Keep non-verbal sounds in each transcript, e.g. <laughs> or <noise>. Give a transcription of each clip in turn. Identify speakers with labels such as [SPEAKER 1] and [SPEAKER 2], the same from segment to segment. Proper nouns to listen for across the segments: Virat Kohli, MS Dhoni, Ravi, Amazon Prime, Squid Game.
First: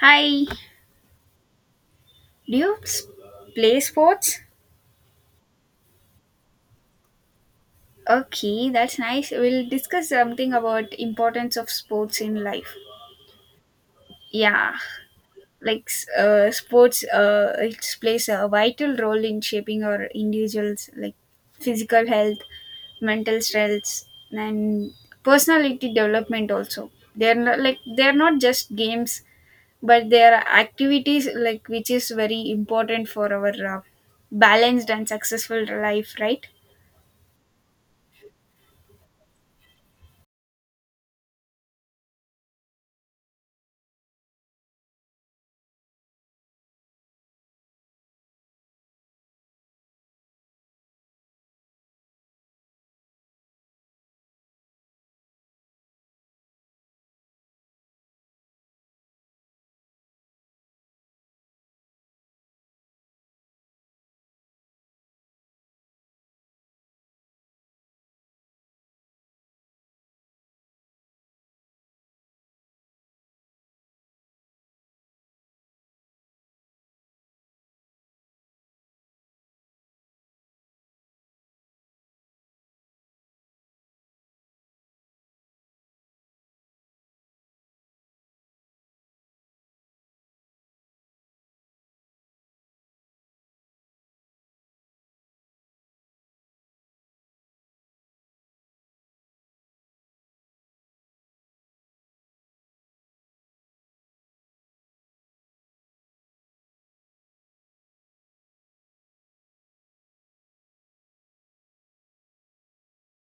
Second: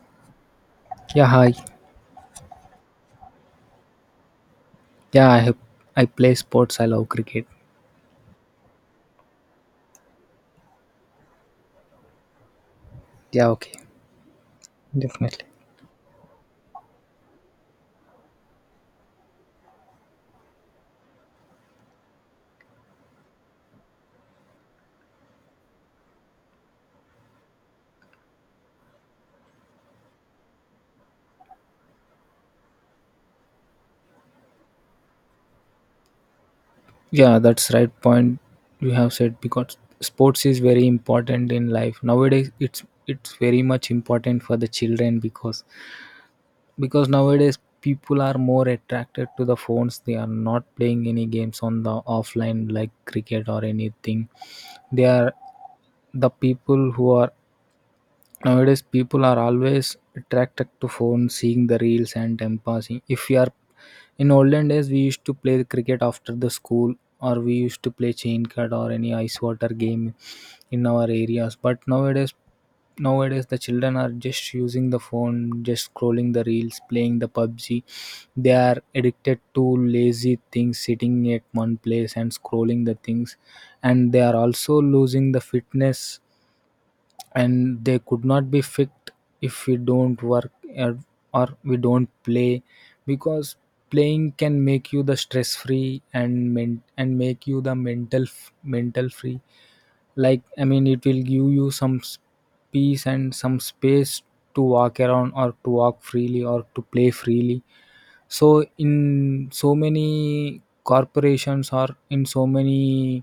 [SPEAKER 1] Hi,
[SPEAKER 2] Yeah, hi.
[SPEAKER 1] do you play sports?
[SPEAKER 2] Yeah, I have, I play sports. I love cricket.
[SPEAKER 1] Okay, that's nice. We'll discuss something about importance of sports in life.
[SPEAKER 2] Yeah, okay.
[SPEAKER 1] Yeah.
[SPEAKER 2] Definitely.
[SPEAKER 1] Like sports, it plays a vital role in shaping our individuals, like physical health, mental strengths, and personality development. Also, they're not just games, but they are activities, which is very important for our balanced and successful life, right?
[SPEAKER 2] Yeah, that's right point you have said because sports is very important in life. Nowadays it's very much important for the children because nowadays people are more attracted to the phones. They are not playing any games on the offline like cricket or anything. They are the people who are nowadays people are always attracted to phone, seeing the reels and time passing. If we are, in olden days we used to play cricket after the school, or we used to play chain cut or any ice water game in our areas. But nowadays the children are just using the phone, just scrolling the reels, playing the PUBG. They are addicted to lazy things, sitting at one place and scrolling the things, and they are also losing the fitness, and they could not be fixed if we don't work, or, or we don't play. Because playing can make you the stress free and make you the mental mental free. Like, I mean, it will give you some peace and some space to walk around, or to walk freely, or to play freely. So in so many corporations, or in so many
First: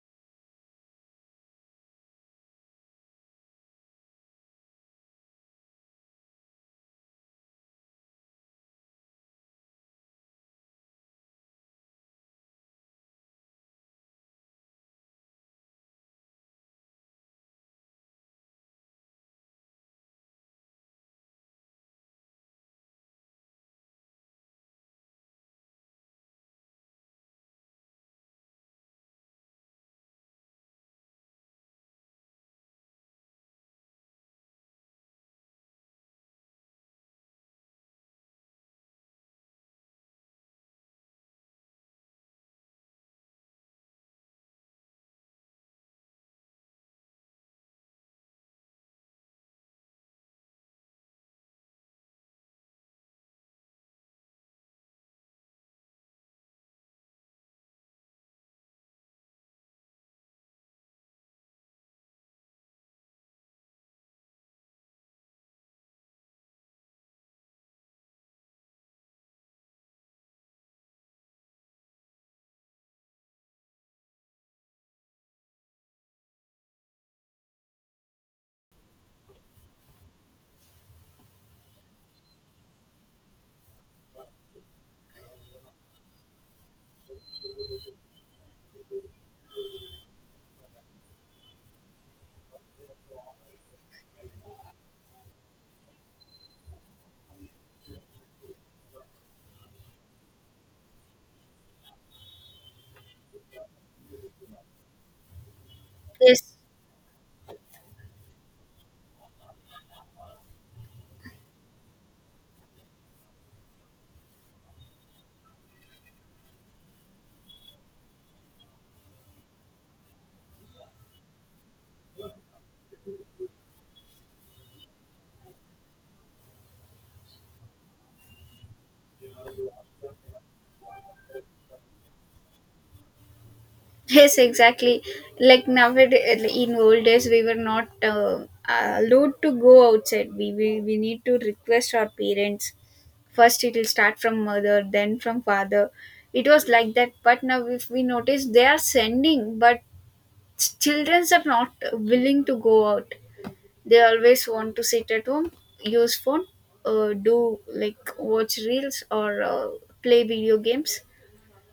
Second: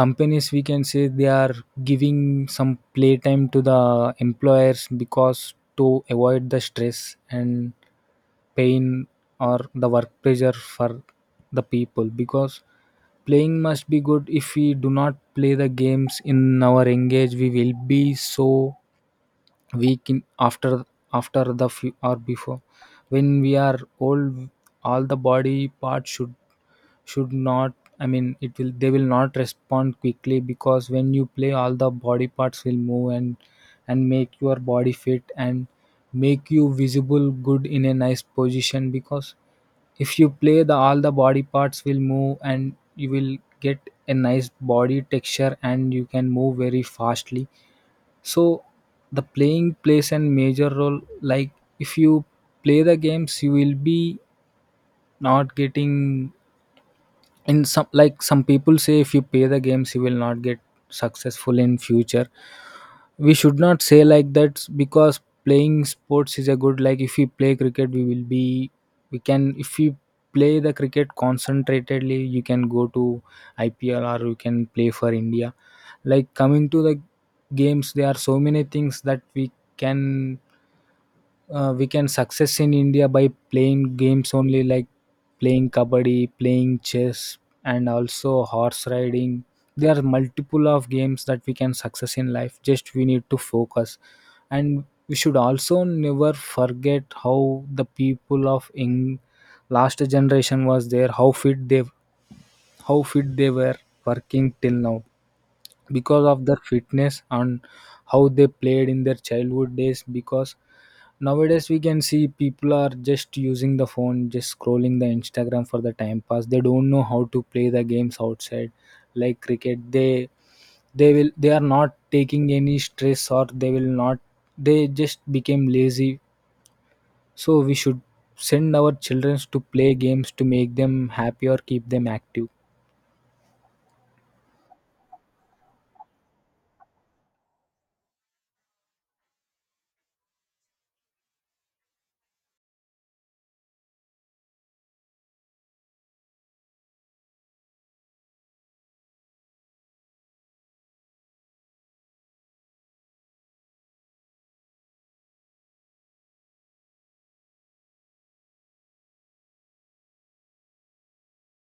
[SPEAKER 2] companies we can say, they are giving some playtime to the employers, because to avoid the stress and pain, or the work pressure for the people. Because playing must be good. If we do not play the games in our engage, we will be so week in, after the few or before, when we are old, all the body parts should not, I mean, it will, they will not respond quickly, because when you play all the body parts will move and make your body fit and make you visible good in a nice position. Because if you play, the all the body parts will move and you will get a nice body texture and you can move very fastly. So the playing plays a major role. Like, if you play the games, you will be not getting in, some, like, some people say if you play the games you will not get successful in future. We should not say like that, because playing sports is a good. Like, if we play cricket we will be, we can, if we play the cricket concentratedly you can go to IPL, or you can play for India. Like, coming to the games, there are so many things that we can, we can success in India by playing games only, like playing kabaddi, playing chess, and also horse riding. There are multiple of games that we can success in life. Just we need to focus, and we should also never forget how the people of in last generation was there, how fit they were working till now because of
[SPEAKER 1] Yes,
[SPEAKER 2] their fitness and how they played in their childhood days. Because nowadays we can see people are just using the phone, just scrolling the Instagram for the time pass. They don't know how to play the games outside like cricket. They will they are not taking any stress, or they will not, they just became lazy. So we should send our children to play games to make them happy or keep them active.
[SPEAKER 1] yes, exactly. Like nowadays, in old days, we were not allowed to go outside. We need to request our parents first. It will start from mother, then from father. It was like that. But now, if we notice, they are sending, but children are not willing to go out. They always want to sit at home, use phone, do like watch reels or play video games,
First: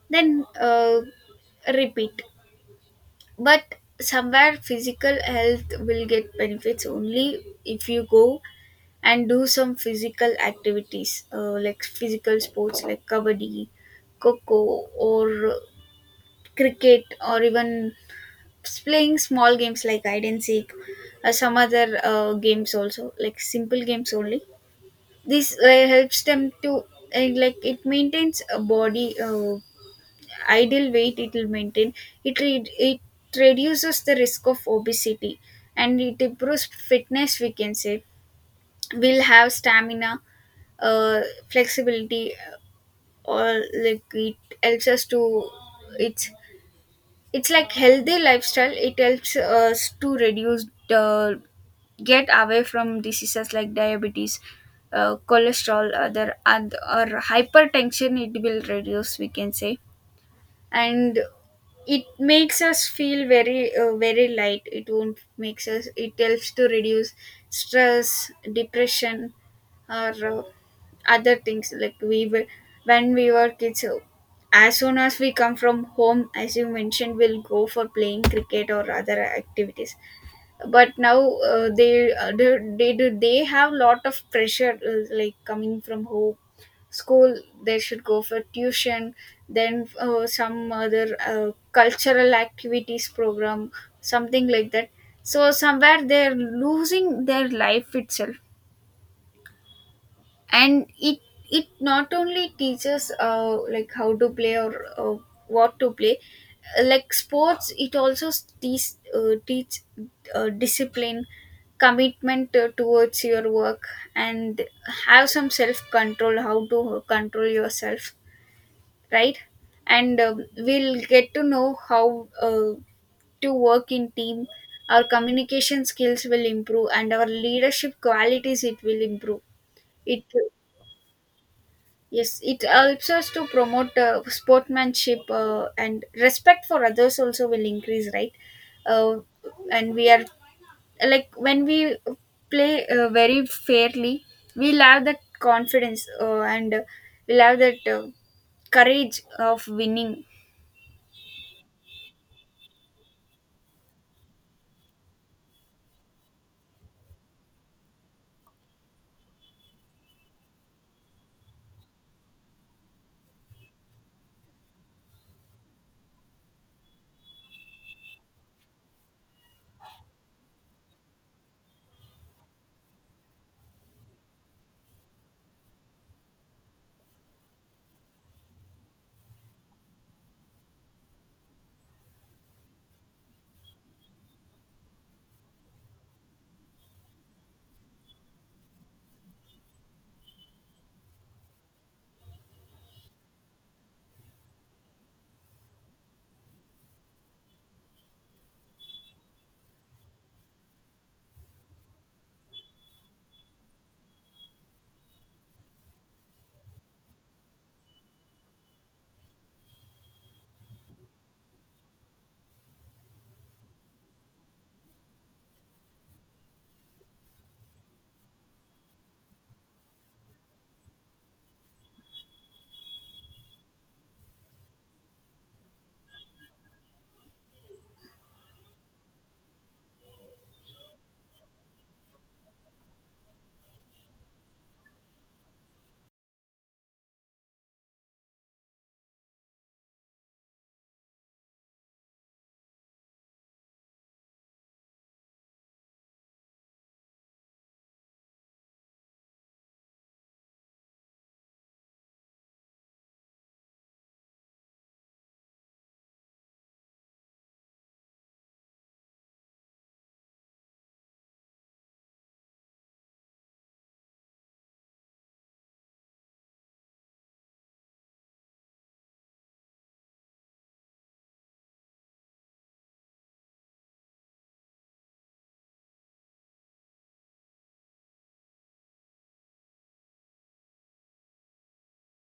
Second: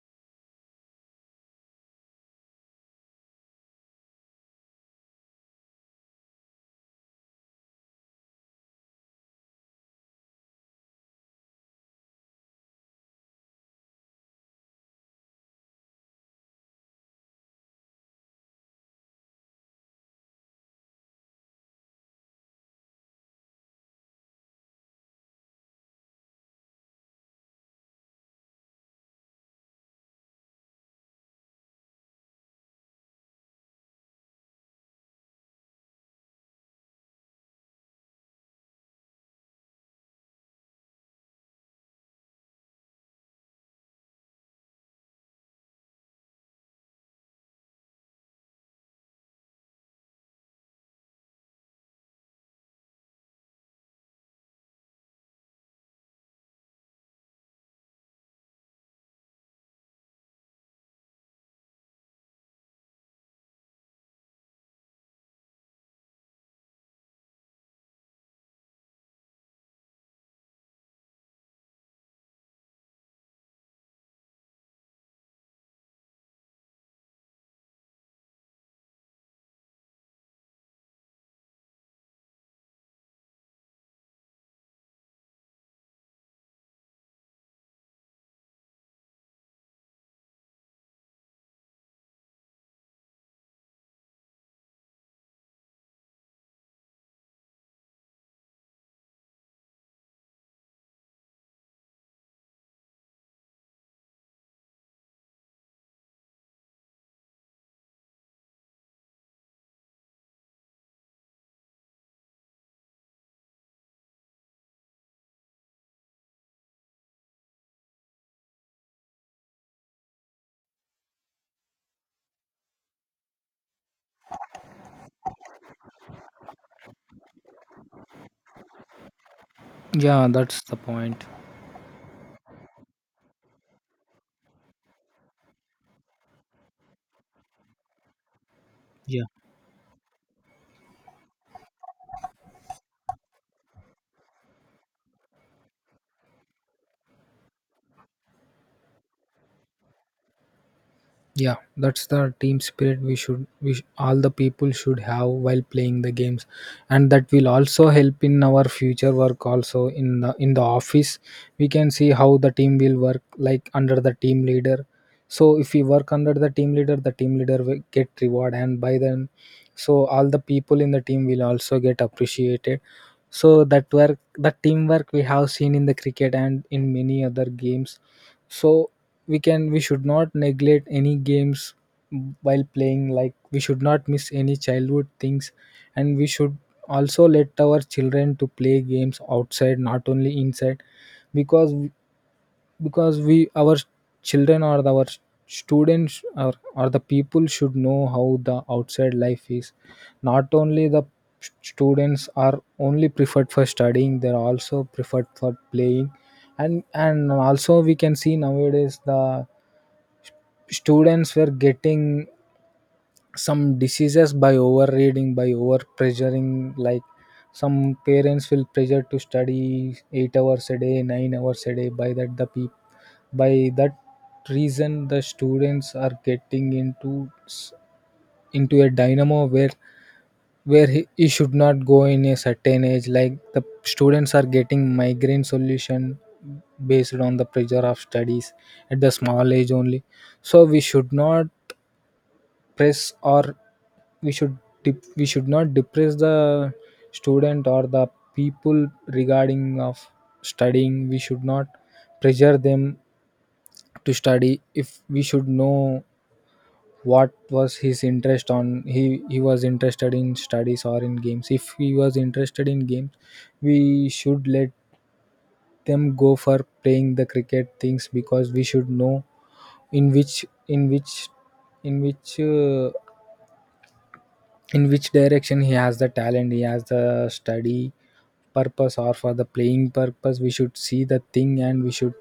[SPEAKER 1] then repeat. But somewhere physical health will get benefits only if you go and do some physical activities, like physical sports like kabaddi, coco, or cricket, or even playing small games like hide and seek, or some other games, also, like simple games only. This helps them to, like, it maintains a body ideal weight, it will maintain. It reduces the risk of obesity, and it improves fitness, we can say. We'll have stamina, uh, flexibility, or like it helps us to — it's it's like healthy lifestyle, it helps us to reduce the — get away from diseases like diabetes, cholesterol, other, and or hypertension, it will reduce, we can say. And it makes us feel very, very light. It won't makes us — it helps to reduce stress, depression, or other things. Like we were — when we were kids, as soon as we come from home, as you mentioned, we'll go for playing cricket or other activities. But now, they have lot of pressure, like coming from home, school, they should go for tuition, then some other cultural activities program, something like that. So somewhere they're losing their life itself. And it not only teaches, like how to play or what to play. Like sports, it also teach teach discipline, commitment, towards your work, and have some self control, how to control yourself, right? And we'll get to know how uh, to work in team. Our communication skills will improve, and our leadership qualities it will improve. It —
[SPEAKER 2] Yeah, that's the point.
[SPEAKER 1] yes, it helps us to promote sportsmanship, and respect for others also will increase, right? Uh,
[SPEAKER 2] Yeah.
[SPEAKER 1] and we are, like when we play very fairly, we'll have that confidence, and we'll have that courage of winning.
[SPEAKER 2] Yeah, that's the team spirit we should we sh- all the people should have while playing the games, and that will also help in our future work. Also in the office, we can see how the team will work like under the team leader. So if we work under the team leader will get reward, and by then, so all the people in the team will also get appreciated. So that work, that teamwork we have seen in the cricket and in many other games. So we should not neglect any games while playing. Like, we should not miss any childhood things, and we should also let our children to play games outside, not only inside. Because we our children or our students or the people should know how the outside life is, not only the students are only preferred for studying, they're also preferred for playing. And also we can see nowadays the students were getting some diseases by overreading, by overpressuring, like some parents will pressure to study 8 hours a day 9 hours a day. By that reason the students are getting into s- into a dynamo where he, should not go in a certain age. Like, the students are getting migraine solution based on the pressure of studies at the small age only. So we should not press, or we should we should not depress the student or the people regarding of studying. We should not pressure them to study. If we should know what was his interest on, he was interested in studies or in games. If he was interested in games, we should let them go for playing the cricket things. Because we should know in which in which in which uh, in which direction, he has the talent, he has the study purpose or for the playing purpose. We should see the thing, and we should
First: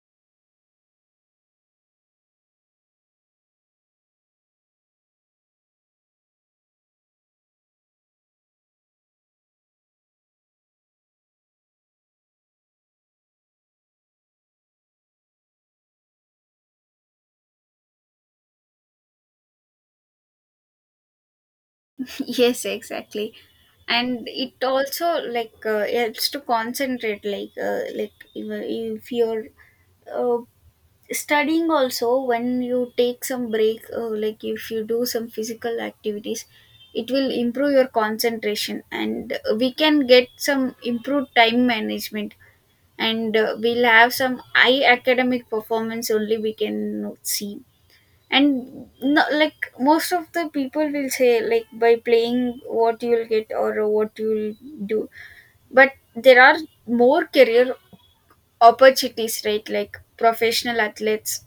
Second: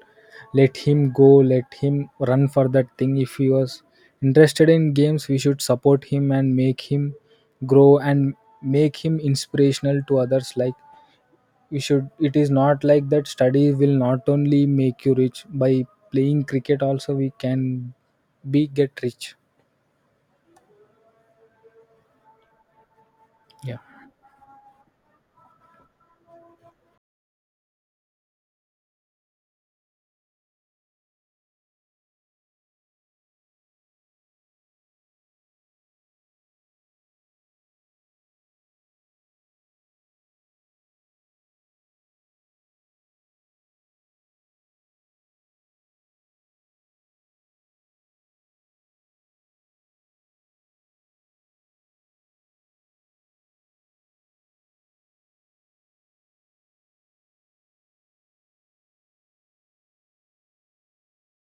[SPEAKER 2] let him go, let him run for that thing. If he was interested in games, we should support him and make him grow and make him inspirational to others. Like, we should, it is not like that, study will not only make you rich, by playing cricket also we can be get rich.
[SPEAKER 1] <laughs> Yes, exactly.
[SPEAKER 2] Yeah.
[SPEAKER 1] And it also, like helps to concentrate, like, if you're uh, studying also, when you take some break, like if you do some physical activities, it will improve your concentration, and we can get some improved time management. And we'll have some high academic performance only, we can see. And no, like most of the people will say like by playing what you'll get or what you'll do. But there are more career opportunities, right? Like professional athletes,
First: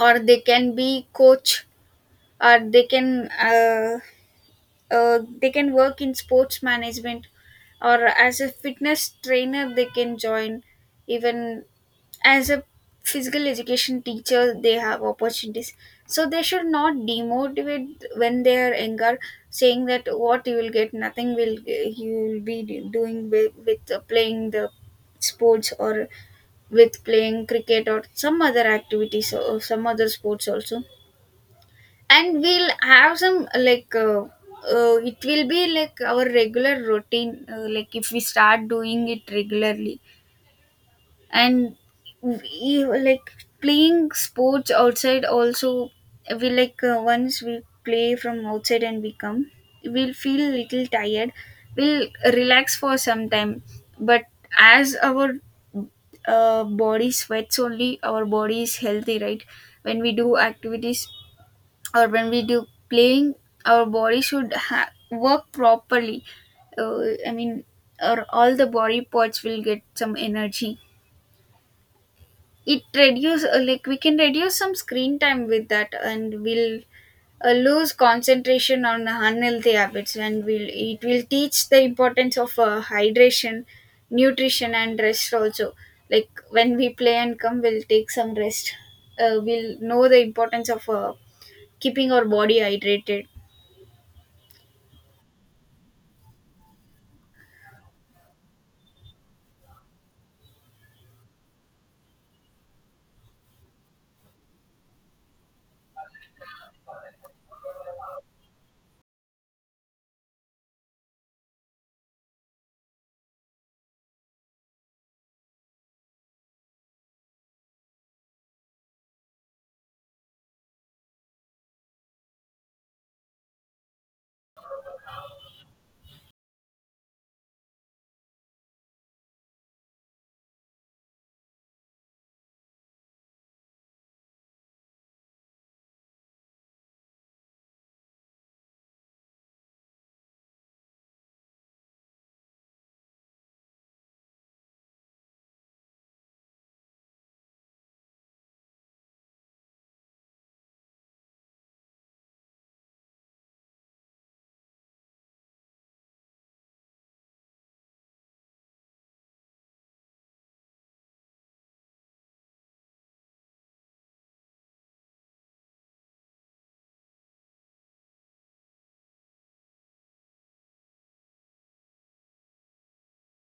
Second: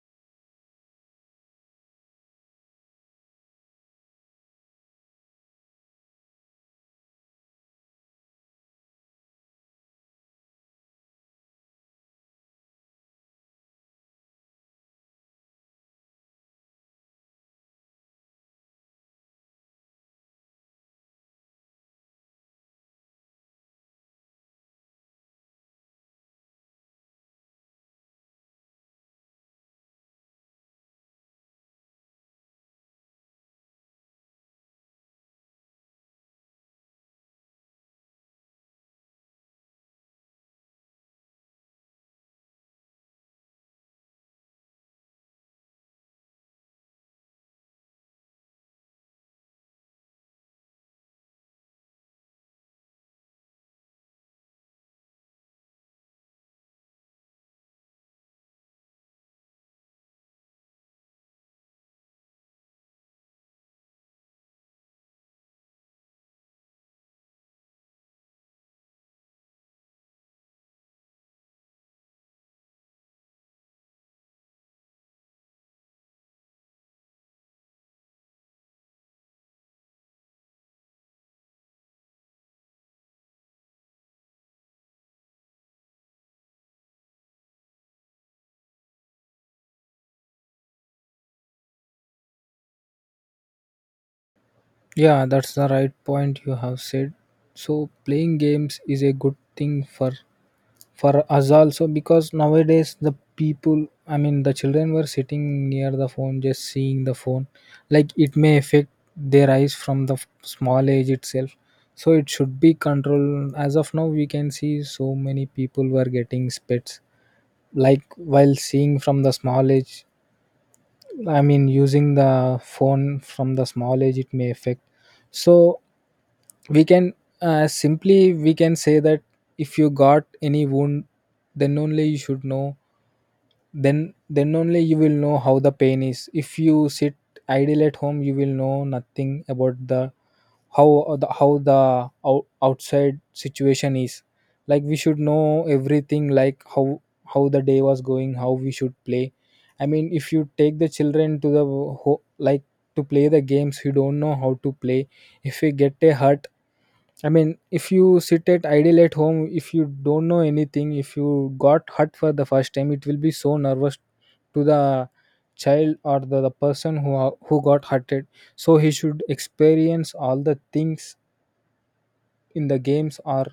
[SPEAKER 1] or they can be coach, or they can work in sports management, or as a fitness trainer they can join, even as a physical education teacher, they have opportunities. So they should not demotivate when they are younger, saying that what you will get, nothing will — you will be doing with playing the sports, or with playing cricket, or some other activities, or some other sports also. And we'll have some, like it will be like our regular routine, like if we start doing it regularly. And like, playing sports outside also, we like once we play from outside and we come, we'll feel little tired. We'll relax for some time. But as our body sweats only, our body is healthy, right? When we do activities, or when we do playing, our body should work properly. uh, I mean, or all the body parts will get some energy. It reduce, like we can reduce some screen time with that, and we'll lose concentration on unhealthy habits. And will — it will teach the importance of hydration, nutrition, and rest also. Like when we play and come, we'll take some rest. We'll know the importance of keeping our body hydrated.
[SPEAKER 2] Yeah, that's the right point you have said. So playing games is a good thing for us also, because nowadays the people, I mean the children, were sitting near the phone just seeing the phone. Like, it may affect their eyes from the small age itself. So it should be controlled. As of now, we can see so many people were getting spits. Like, while seeing from the small age, I mean using the phone from the small age, it may affect. So we can, simply we can say that if you got any wound, then only you should know, then only you will know how the pain is. If you sit idle at home, you will know nothing about the how the outside situation is. Like, we should know everything, like how the day was going, how we should play. I mean, if you take the children to the like to play the games, you don't know how to play if we get a hurt. I mean, if you sit at idle at home, if you don't know anything, if you got hurt for the first time, it will be so nervous to the child or the person who got hurted. So he should experience all the things in the games,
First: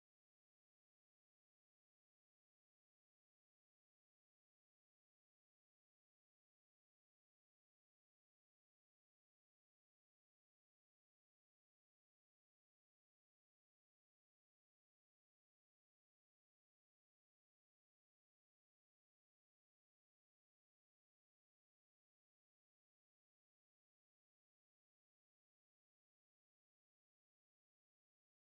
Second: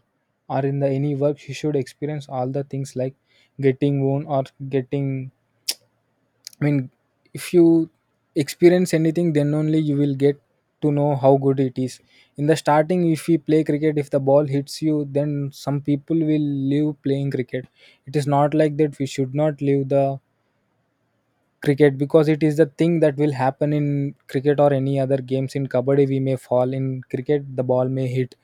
[SPEAKER 2] or in the any work. He should experience all the things, like getting wound or getting, I mean, if you experience anything, then only you will get to know how good it is. In the starting, if we play cricket, if the ball hits you, then some people will leave playing cricket. It is not like that. We should not leave the cricket, because it is the thing that will happen in cricket or any other games. In kabaddi, we may fall. In cricket, the ball may hit.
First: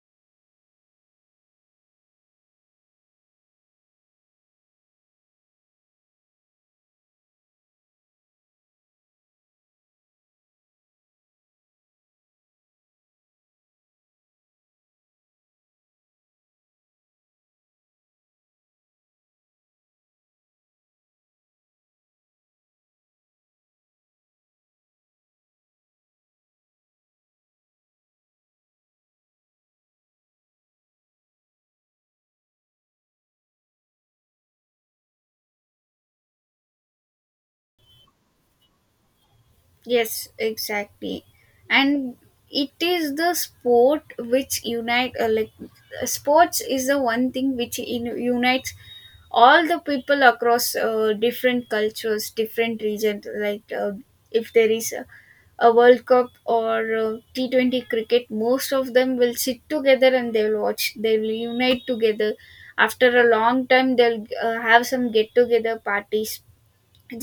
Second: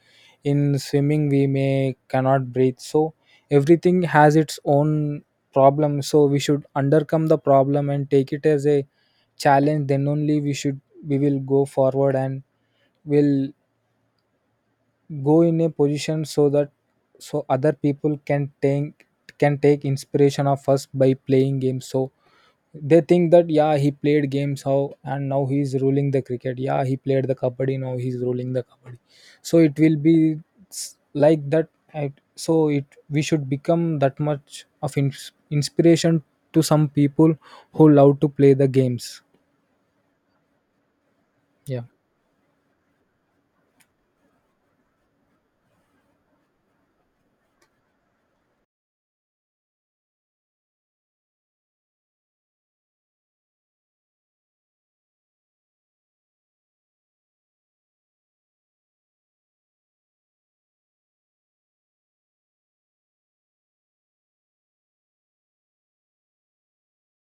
[SPEAKER 2] In swimming, we may cannot breathe. So everything has its own problem, so we should undercome the problem and take it as a challenge, then only we will go forward and will go in a position, so that, so other people can take, inspiration of us by playing games. So they think that, yeah, he played games how, and now he's ruling the cricket. Yeah, he played the kabaddi, now he's ruling the kabaddi. So it will be like that. So it, we should become that much of inspiration to some people who love to play the games.
[SPEAKER 1] Yes, exactly.
[SPEAKER 2] Yeah.
[SPEAKER 1] And it is the sport which unite, like sports is the one thing which, unites all the people across different cultures, different regions. Like if there is a World Cup or T20 cricket, most of them will sit together and they will watch. They will unite together. After a long time, they'll have some get together parties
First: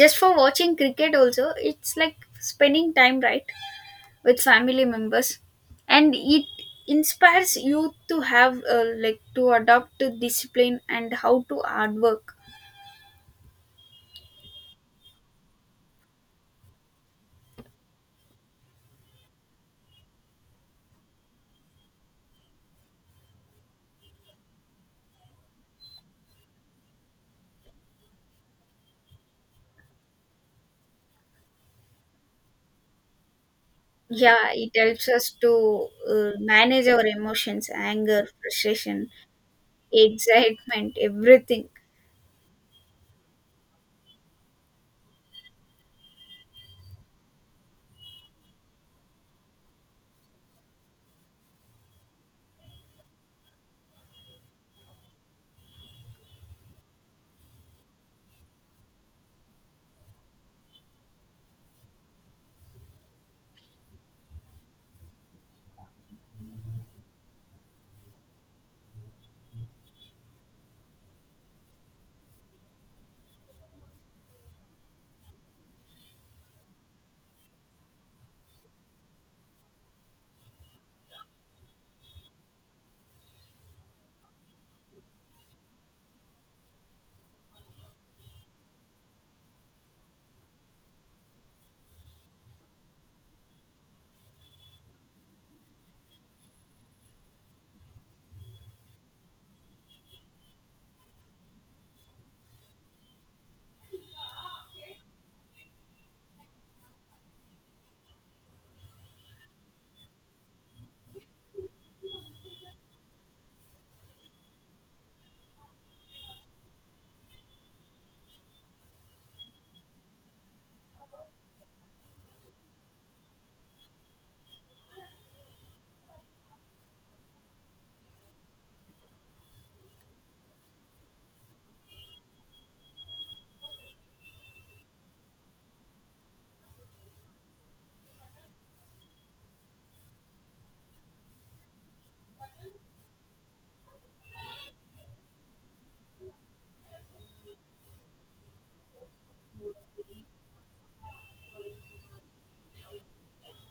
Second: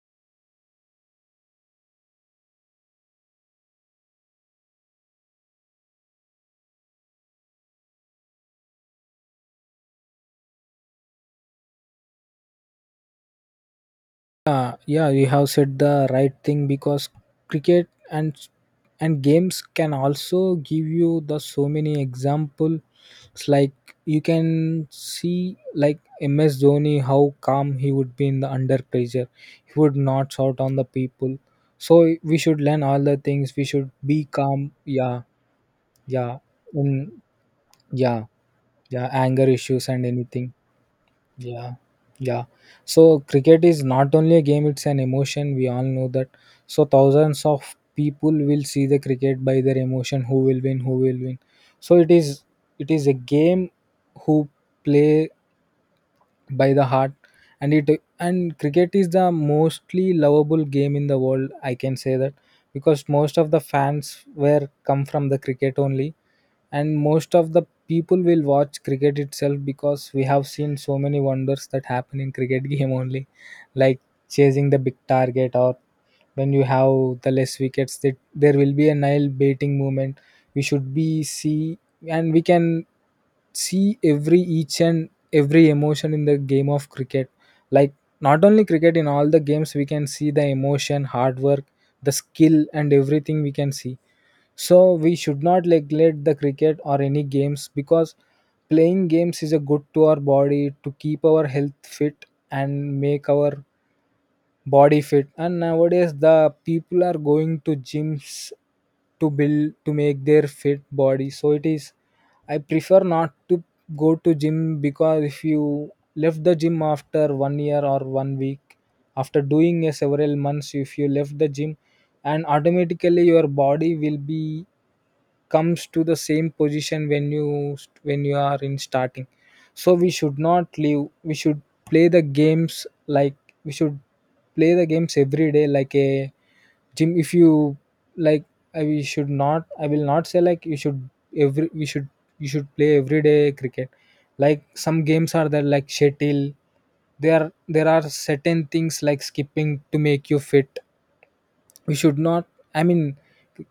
[SPEAKER 1] just for watching cricket also. It's like spending time, right, with family members. And it inspires you to have, like, to adopt to discipline and how to hard work.
[SPEAKER 2] Yeah, you have said the right thing because cricket and games can also give you the so many examples. Like, you can see like MS Dhoni, how calm he would be in the under pressure. He would not shout on the people. So we should learn all the things. We should be
[SPEAKER 1] Yeah, it
[SPEAKER 2] calm.
[SPEAKER 1] helps
[SPEAKER 2] Yeah,
[SPEAKER 1] us to
[SPEAKER 2] yeah,
[SPEAKER 1] manage
[SPEAKER 2] in,
[SPEAKER 1] our emotions —
[SPEAKER 2] yeah,
[SPEAKER 1] anger, frustration,
[SPEAKER 2] yeah, anger issues and anything.
[SPEAKER 1] excitement, everything.
[SPEAKER 2] Yeah, yeah. So cricket is not only a game, it's an emotion. We all know that. So thousands of people will see the cricket by their emotion, who will win, who will win. So it is a game who play by the heart, and cricket is the mostly lovable game in the world, I can say that because most of the fans were come from the cricket only, and most of the people will watch cricket itself because we have seen so many wonders that happen in cricket <laughs> game only, like chasing the big target, or when you have the less wickets, that there will be a nile baiting movement, we should be see, and we can see every each and every emotion in the game of cricket, like not only cricket, in all the games we can see the emotion, hard work, the skill and everything we can see. So we should not neglect the cricket or any games because playing games is a good to our body, to keep our health fit and make our body fit. And nowadays the people are going to gyms to make their fit body. So it is, I prefer not to go to gym because if you left the gym after one year or one week, after doing a several months, if you left the gym, and automatically your body will be comes to the same position when you are in starting. So we should not leave, we should play the games, like we should play the games every day like a gym. If you like, I will not say like you should, every we should, you should play every day cricket. Like some games are there like shuttle, there there are certain things like skipping to make you fit, we should not, I mean,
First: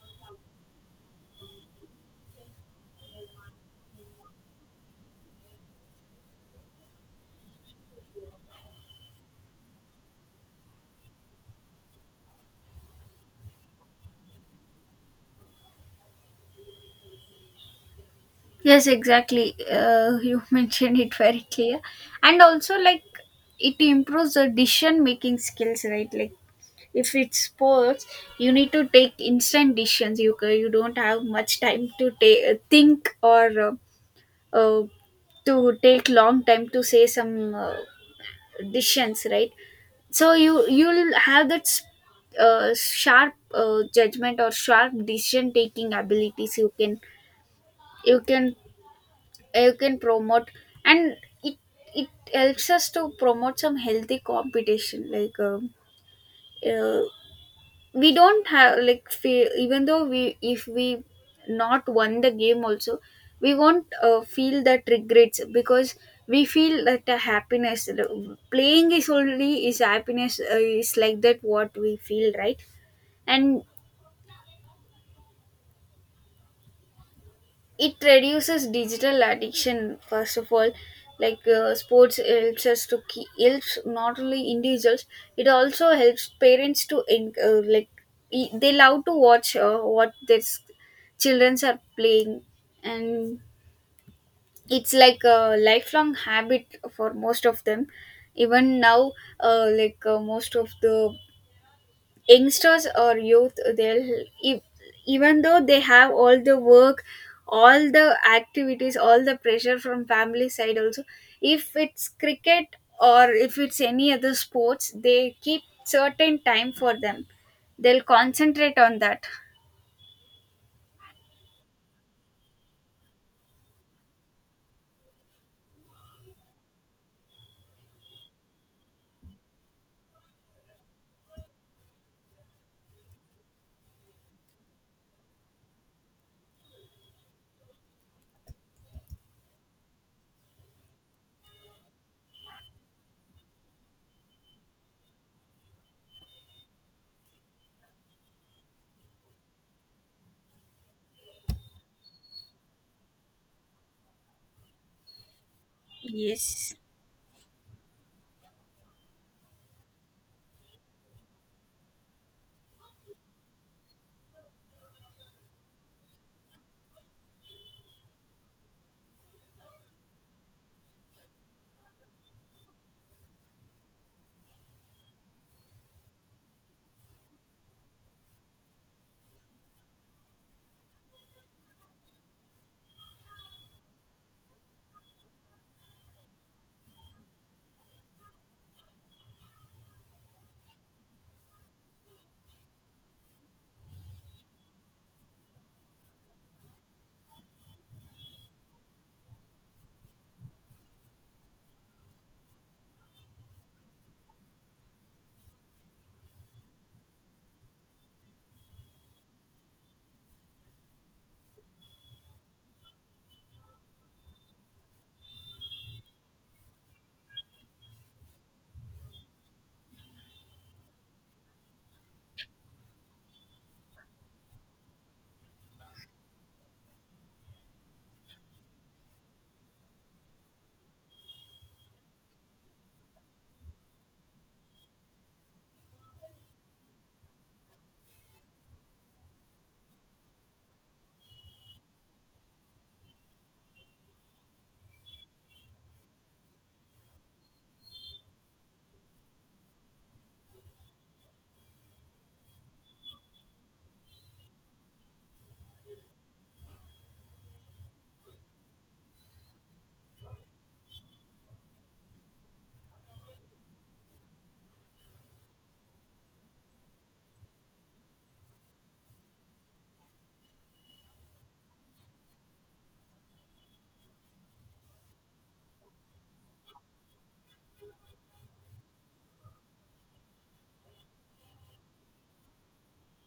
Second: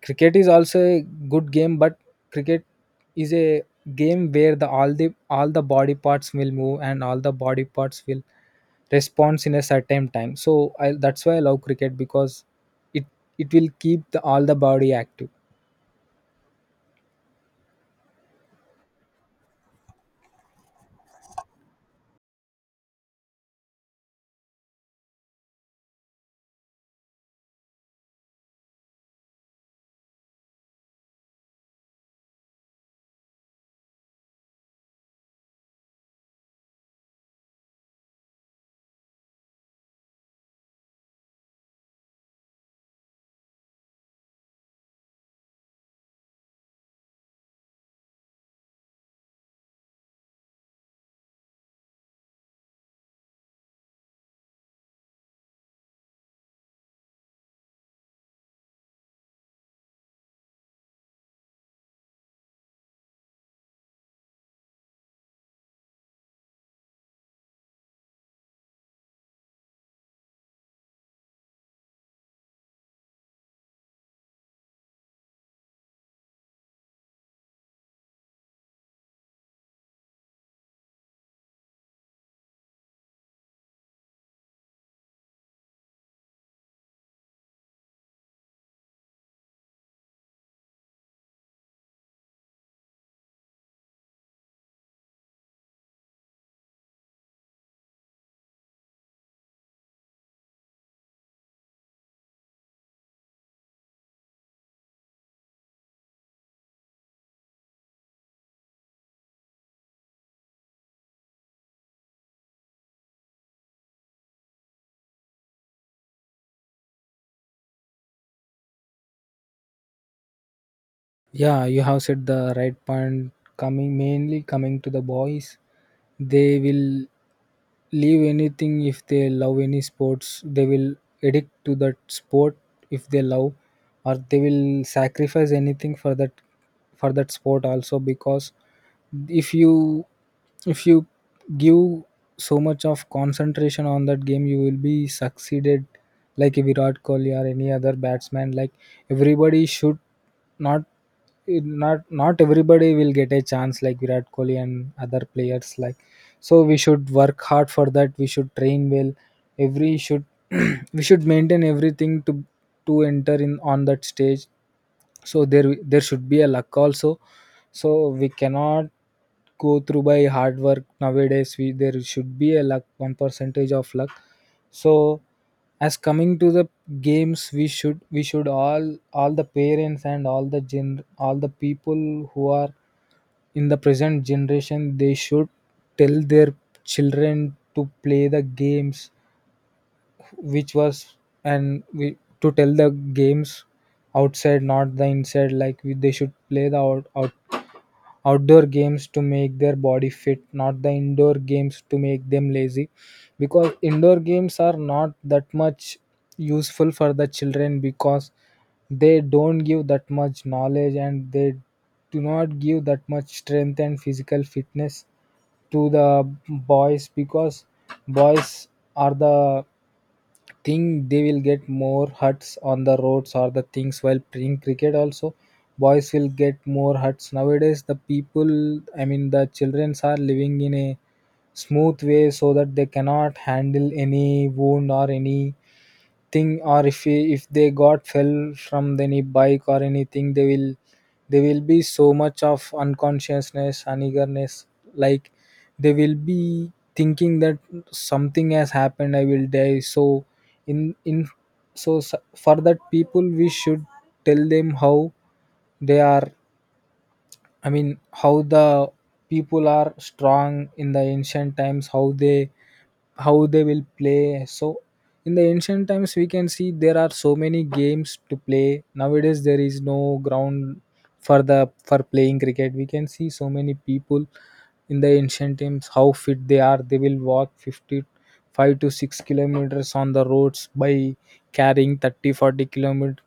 [SPEAKER 2] cricket is also a good game, but cricket is a game where the all the all the body parts will move and all the body parts will response in a certain time. So I, that's why I love cricket because it it will keep the all the body active.
[SPEAKER 1] Yes, exactly. You <laughs> mentioned it very clear. And also, like, it improves the decision making skills, right? Like if it's sports, you need to take instant decisions. You don't have much time to think, or uh, to take long time to say some decisions, right? So you'll have that sharp judgment or sharp decision taking abilities. You can — you can you can promote. And it it helps us to promote some healthy competition, like uh, we don't have like feel — even though we — if we not won the game also, we won't feel that regrets, because we feel that the happiness. Playing is only is happiness, is like that what we feel, right? And it reduces digital addiction first of all. Like sports helps us to keep helps not only individuals, it also helps parents to they love to watch what their childrens are playing. And it's like a lifelong habit for most of them even now, like most of the youngsters or youth, they'll e- even though they have all the work, all the activities, all the pressure from family side also, if it's cricket or if it's any other sports, they keep certain time for them, they'll concentrate on that.
[SPEAKER 2] Yeah, you have said the right point. Coming mainly coming to the boys, they will leave anything if they love any sports. They will addict to that sport if they love, or they will sacrifice anything for that, for that sport also. Because if you if you give so much of concentration on that game, you will be succeeded, like a Virat Kohli or any other batsman. Like everybody should not, it not everybody will get a chance like Virat Kohli and other players. Like so
[SPEAKER 1] Yes,
[SPEAKER 2] we should work hard for that, we should train well, every should, <clears throat> we should maintain everything to enter in on that stage. So there should be a luck also. So we cannot go through by hard work nowadays, we there should be a luck, one percentage of luck. So as coming to the games, we should all the parents and all the gen all the people who are in the present generation, they should tell their children to play the games, which was, and to tell the games outside, not the inside. Like they should play the outdoor games to make their body fit, not the indoor games to make them lazy. Because indoor games are not that much useful for the children, because they don't give that much knowledge and they do not give that much strength and physical fitness to the boys. Because boys are the think, they will get more huts on the roads or the things while playing cricket also, boys will get more huts. Nowadays the people, I mean the children are living in a smooth way, so that they cannot handle any wound or any thing or if they got fell from any bike or anything, they will, they will be so much of unconsciousness and eagerness, like they will be thinking that something has happened, I will die. So in, for that people we should tell them how they are, I mean how the people are strong in the ancient times, how they, how they will play. So in the ancient times we can see, there are so many games to play, nowadays there is no ground for the for playing cricket. We can see so many people in the ancient times, how fit they are, they will walk 50, 5 to 6 kilometers on the roads by carrying 30, 40 kilometers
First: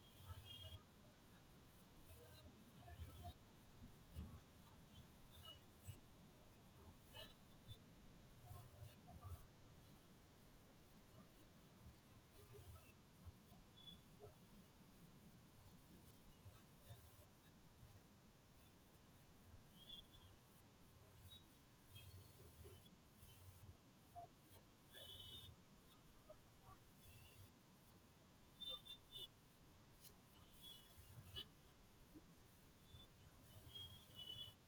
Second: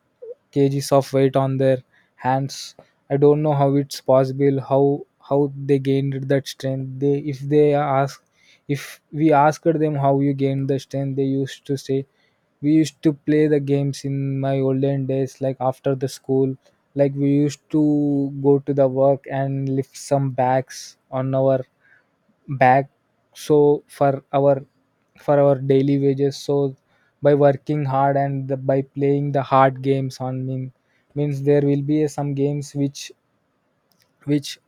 [SPEAKER 2] kgs of weight on their hands. I don't know how it's possible, how they gained that strength. They, if they ask, if we asked them how you gained the strength, they used to say, we used to play the games in my olden days, like after the school, like we used to go to the work and lift some bags on our back, so for our, for our daily wages. So by working hard and by playing the hard games on mean, means there will be some games which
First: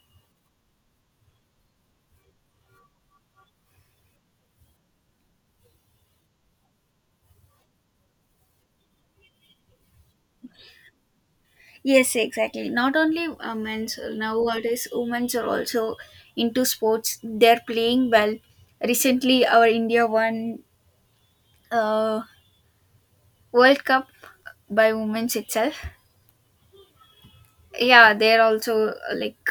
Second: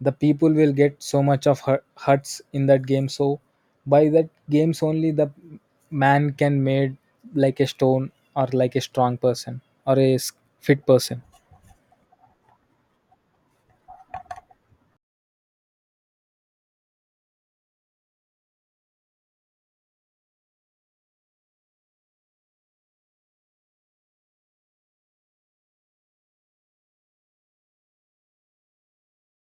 [SPEAKER 2] the people will get so much of hurts in that game. So by that games only the man can made like a stone, or like a strong person, or a fit person.
[SPEAKER 1] yes, exactly. Not only men's, nowadays women's are also into sports, they're playing well. Recently our india won uh, World Cup by women's itself. Yeah, they're also, uh, like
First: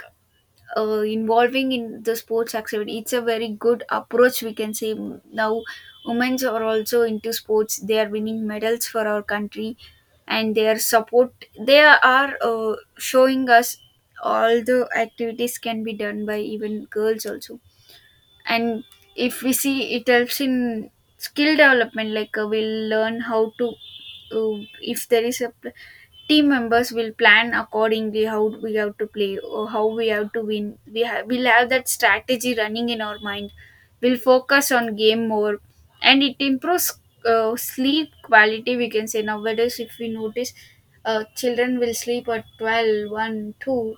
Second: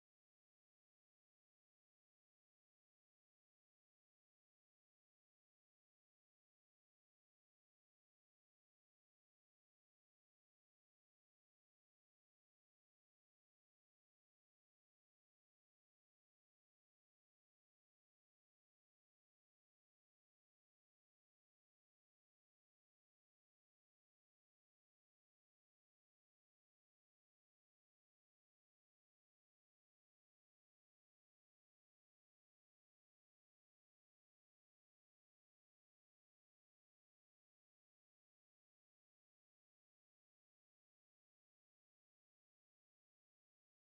[SPEAKER 1] uh, involving in the sports activity. It's a very good approach, we can say. Mm, now, women's are also into sports. They are winning medals for our country, and their support. They are showing us all the activities can be done by even girls also. And if we see, it helps in skill development. Like, we'll learn how to, if there is a team members will plan accordingly, how we have to play or how we have to win. We'll have that strategy running in our mind. We'll focus on game more, and it improves sleep quality, we can say. Nowadays, if we notice, children will sleep at 12, one, 2.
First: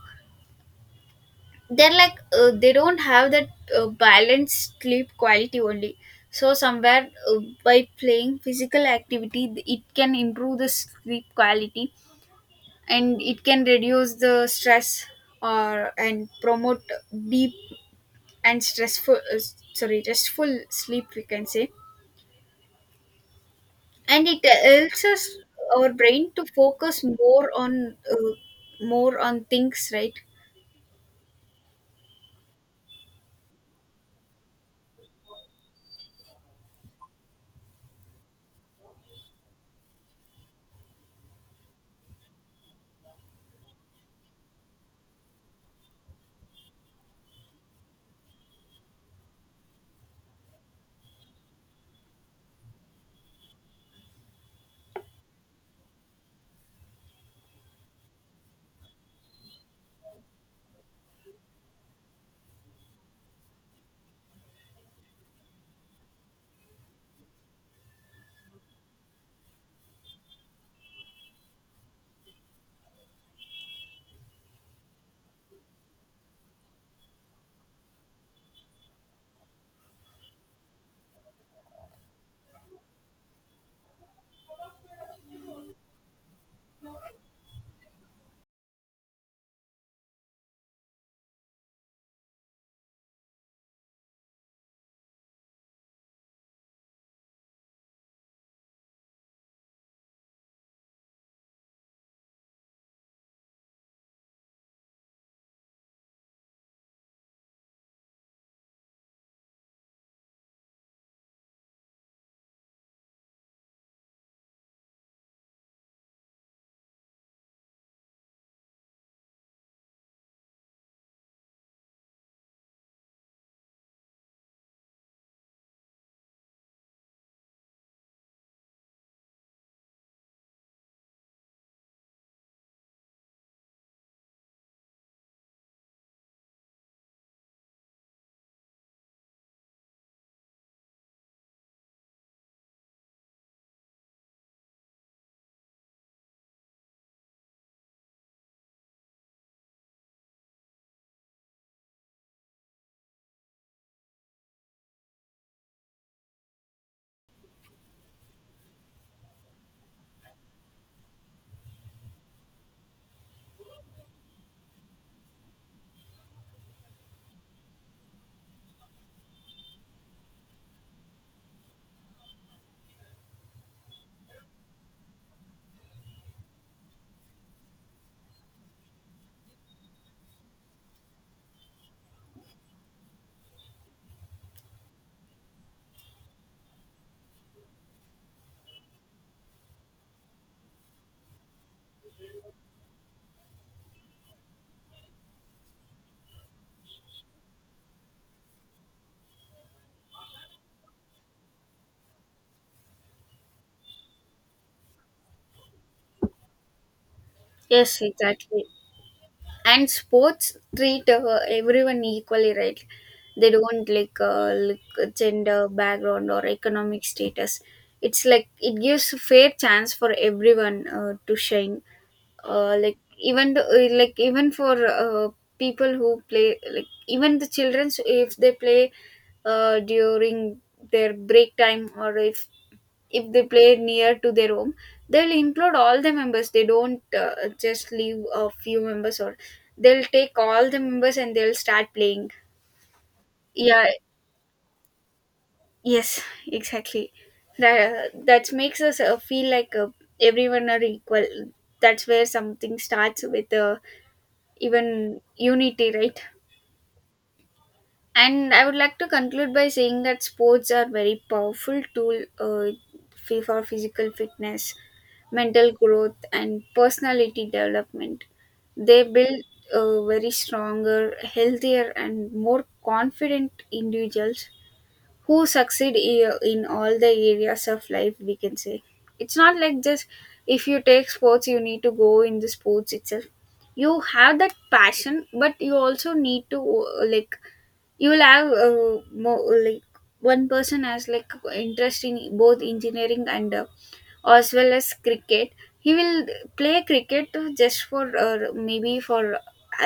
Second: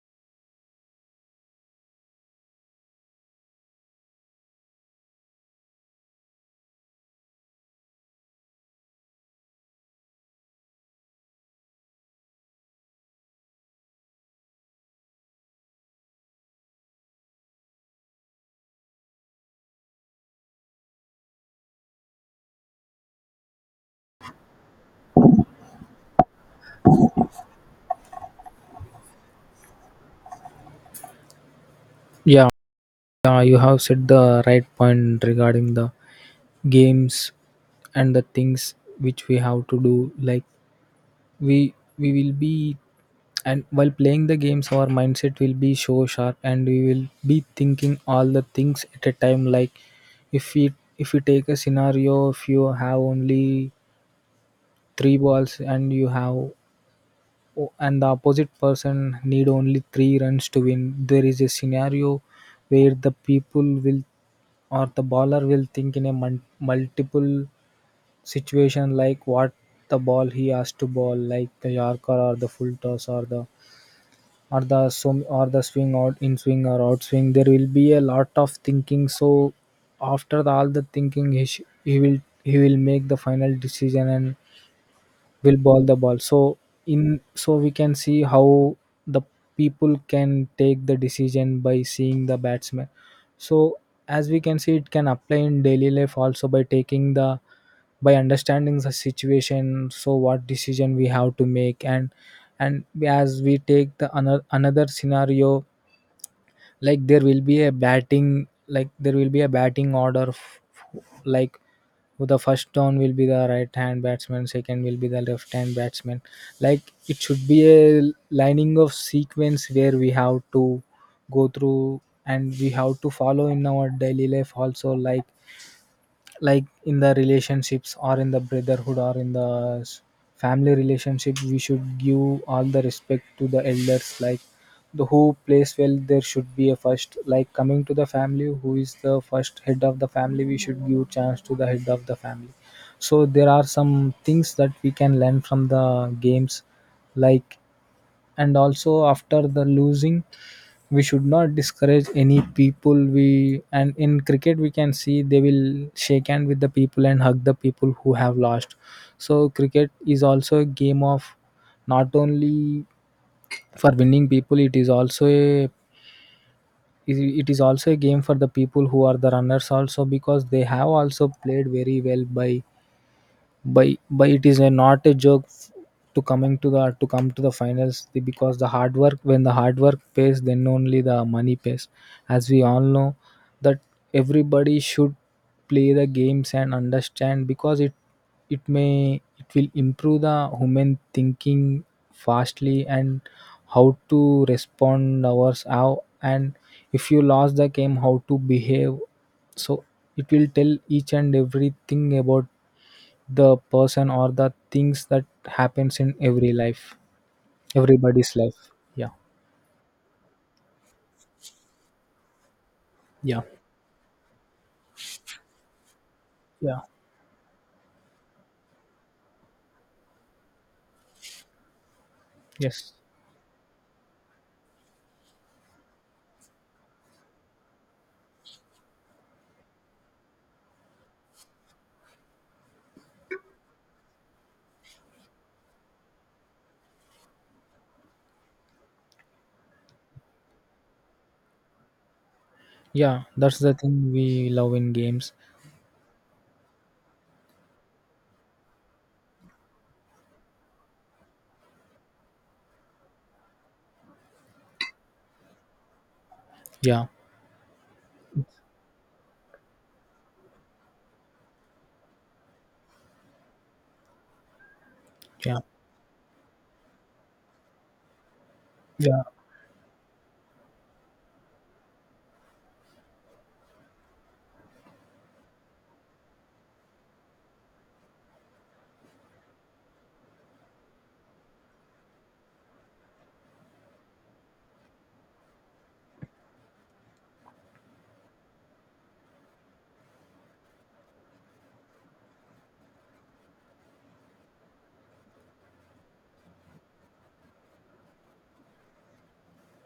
[SPEAKER 1] They're like they don't have that balanced sleep quality only. So somewhere, by playing physical activity, it can improve the sleep quality, and it can reduce the stress, or, and promote deep and stressful, sorry, restful sleep, we can say. And it helps us — our brain to focus more on, more on things, right?
[SPEAKER 2] Yeah, you have said the right point regarding the games and the things which we have to do. Like we will be, and while playing the games our mindset will be so sharp, and we will be thinking all the things at a time. Like if we, if we take a scenario, if you have only three balls, and you have, and the opposite person need only three runs to win, there is a scenario where the people will, or the baller will think in a multiple situation, like what the ball he has to ball, like the yorker or the full toss, or the, or the swim, or the swing, out in swing or out swing, there will be a lot of thinking. So after all the thinking, he will, he will make the final decision and will ball the ball. So in, so we can see how the people can take the decision by seeing the batsman. So as we can see, it can apply in daily life also, by taking the, by understanding the situation, so what decision we have to make. And as we take the another scenario, like there will be a batting, like there will be a batting order, like the first down will be the right hand batsman, second will be the left hand batsman. Like it should be a lining of sequence where we have to go through, and we have to follow in our daily life also. Like in the relationships, or in the brotherhood, or in the family relationship, we should give all the respect to the elders. Like the who plays well, there should be a first. Like coming to the family, who is the first head of the family, we should give chance to the head of the family. So there are some things that we can learn from the games. Like and also after the losing, we should not discourage any people. We, and in cricket we can see they will shake hand with the people and hug the people who have lost. So cricket is also a game of, not only for winning people, it is also a, it is also a game for the people who are the runners also, because they have also played very well. By by it is a not a joke, to coming to the, to come to the finals. The- because the hard work, when the hard work pays, then only the money pays, as we all know. That everybody should play the games and understand, because it may, it will improve the human thinking fastly, and how to respond ours, how, and if you lost the game, how to behave. So it will tell each and everything about the person, or the things that happens in every life,
[SPEAKER 1] Yes,
[SPEAKER 2] everybody's life.
[SPEAKER 1] exactly.
[SPEAKER 2] Yeah.
[SPEAKER 1] And sports treat everyone equally, right?
[SPEAKER 2] Yeah.
[SPEAKER 1] They don't, like, look at gender, background, or
[SPEAKER 2] Yeah.
[SPEAKER 1] economic status. It's like it gives a fair chance for everyone to shine,
[SPEAKER 2] Yes.
[SPEAKER 1] even the, even for people who play, like even the children. So if they play during their break time, or if they play near to their home, they'll include all the members. They don't just leave a few members, or they'll take all the members and they'll start playing.
[SPEAKER 2] Yeah, that's the
[SPEAKER 1] Yeah,
[SPEAKER 2] thing we love in games.
[SPEAKER 1] yes, exactly. That — that makes us feel like everyone are equal. That's where something starts with, even unity, right?
[SPEAKER 2] Yeah.
[SPEAKER 1] And I would like to conclude by saying that sports are very powerful tool, for physical fitness,
[SPEAKER 2] Yeah.
[SPEAKER 1] mental growth, and personality development. They
[SPEAKER 2] Yeah.
[SPEAKER 1] build very stronger, healthier, and more confident individuals who succeed in all the areas of life, we can say. It's not like just, if you take sports you need to go in the sports itself. You have that passion, but you also need to, like, you will have, more like, one person has like interest in both engineering and, as well as cricket. He will play cricket just for, maybe for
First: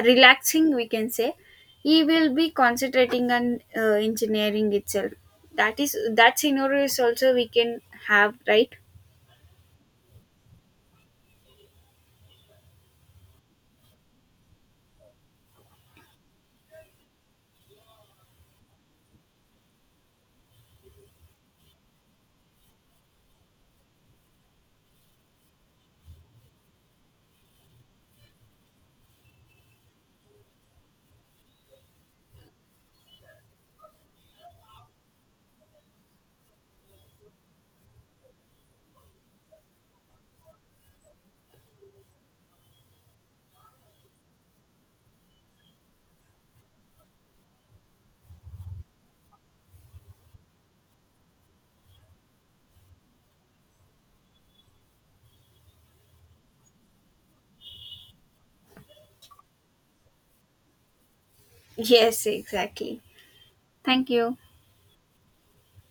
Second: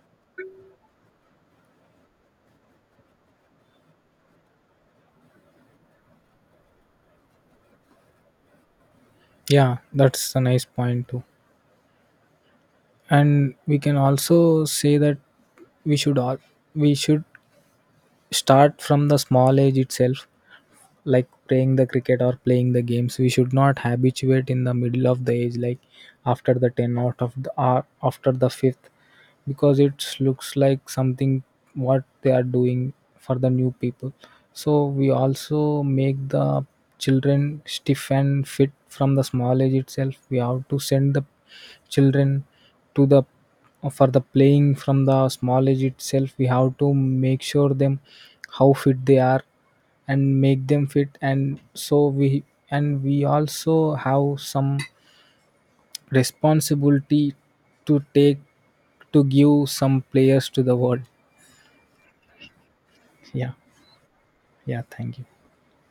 [SPEAKER 1] relaxing, we can say. He will be concentrating on engineering itself. That is — that scenario is also we can have, right?
[SPEAKER 2] Yeah, that's a nice point too. And we can also say that we should all, we should start from the small age itself. Like playing the cricket or playing the games, we should not habituate in the middle of the age, like after the 10 out of the, or after the fifth, because it looks like something what they are doing for the new people. So we also make the children stiff and fit from the small age itself. We have to send the children to the for the playing from the small age itself. We have to make sure them how fit they are, and make them fit. And so we, and we also have some responsibility to take, to give some players to the world.
[SPEAKER 1] Yes, exactly.
[SPEAKER 2] Yeah.
[SPEAKER 1] Thank you.
[SPEAKER 2] Yeah, thank you.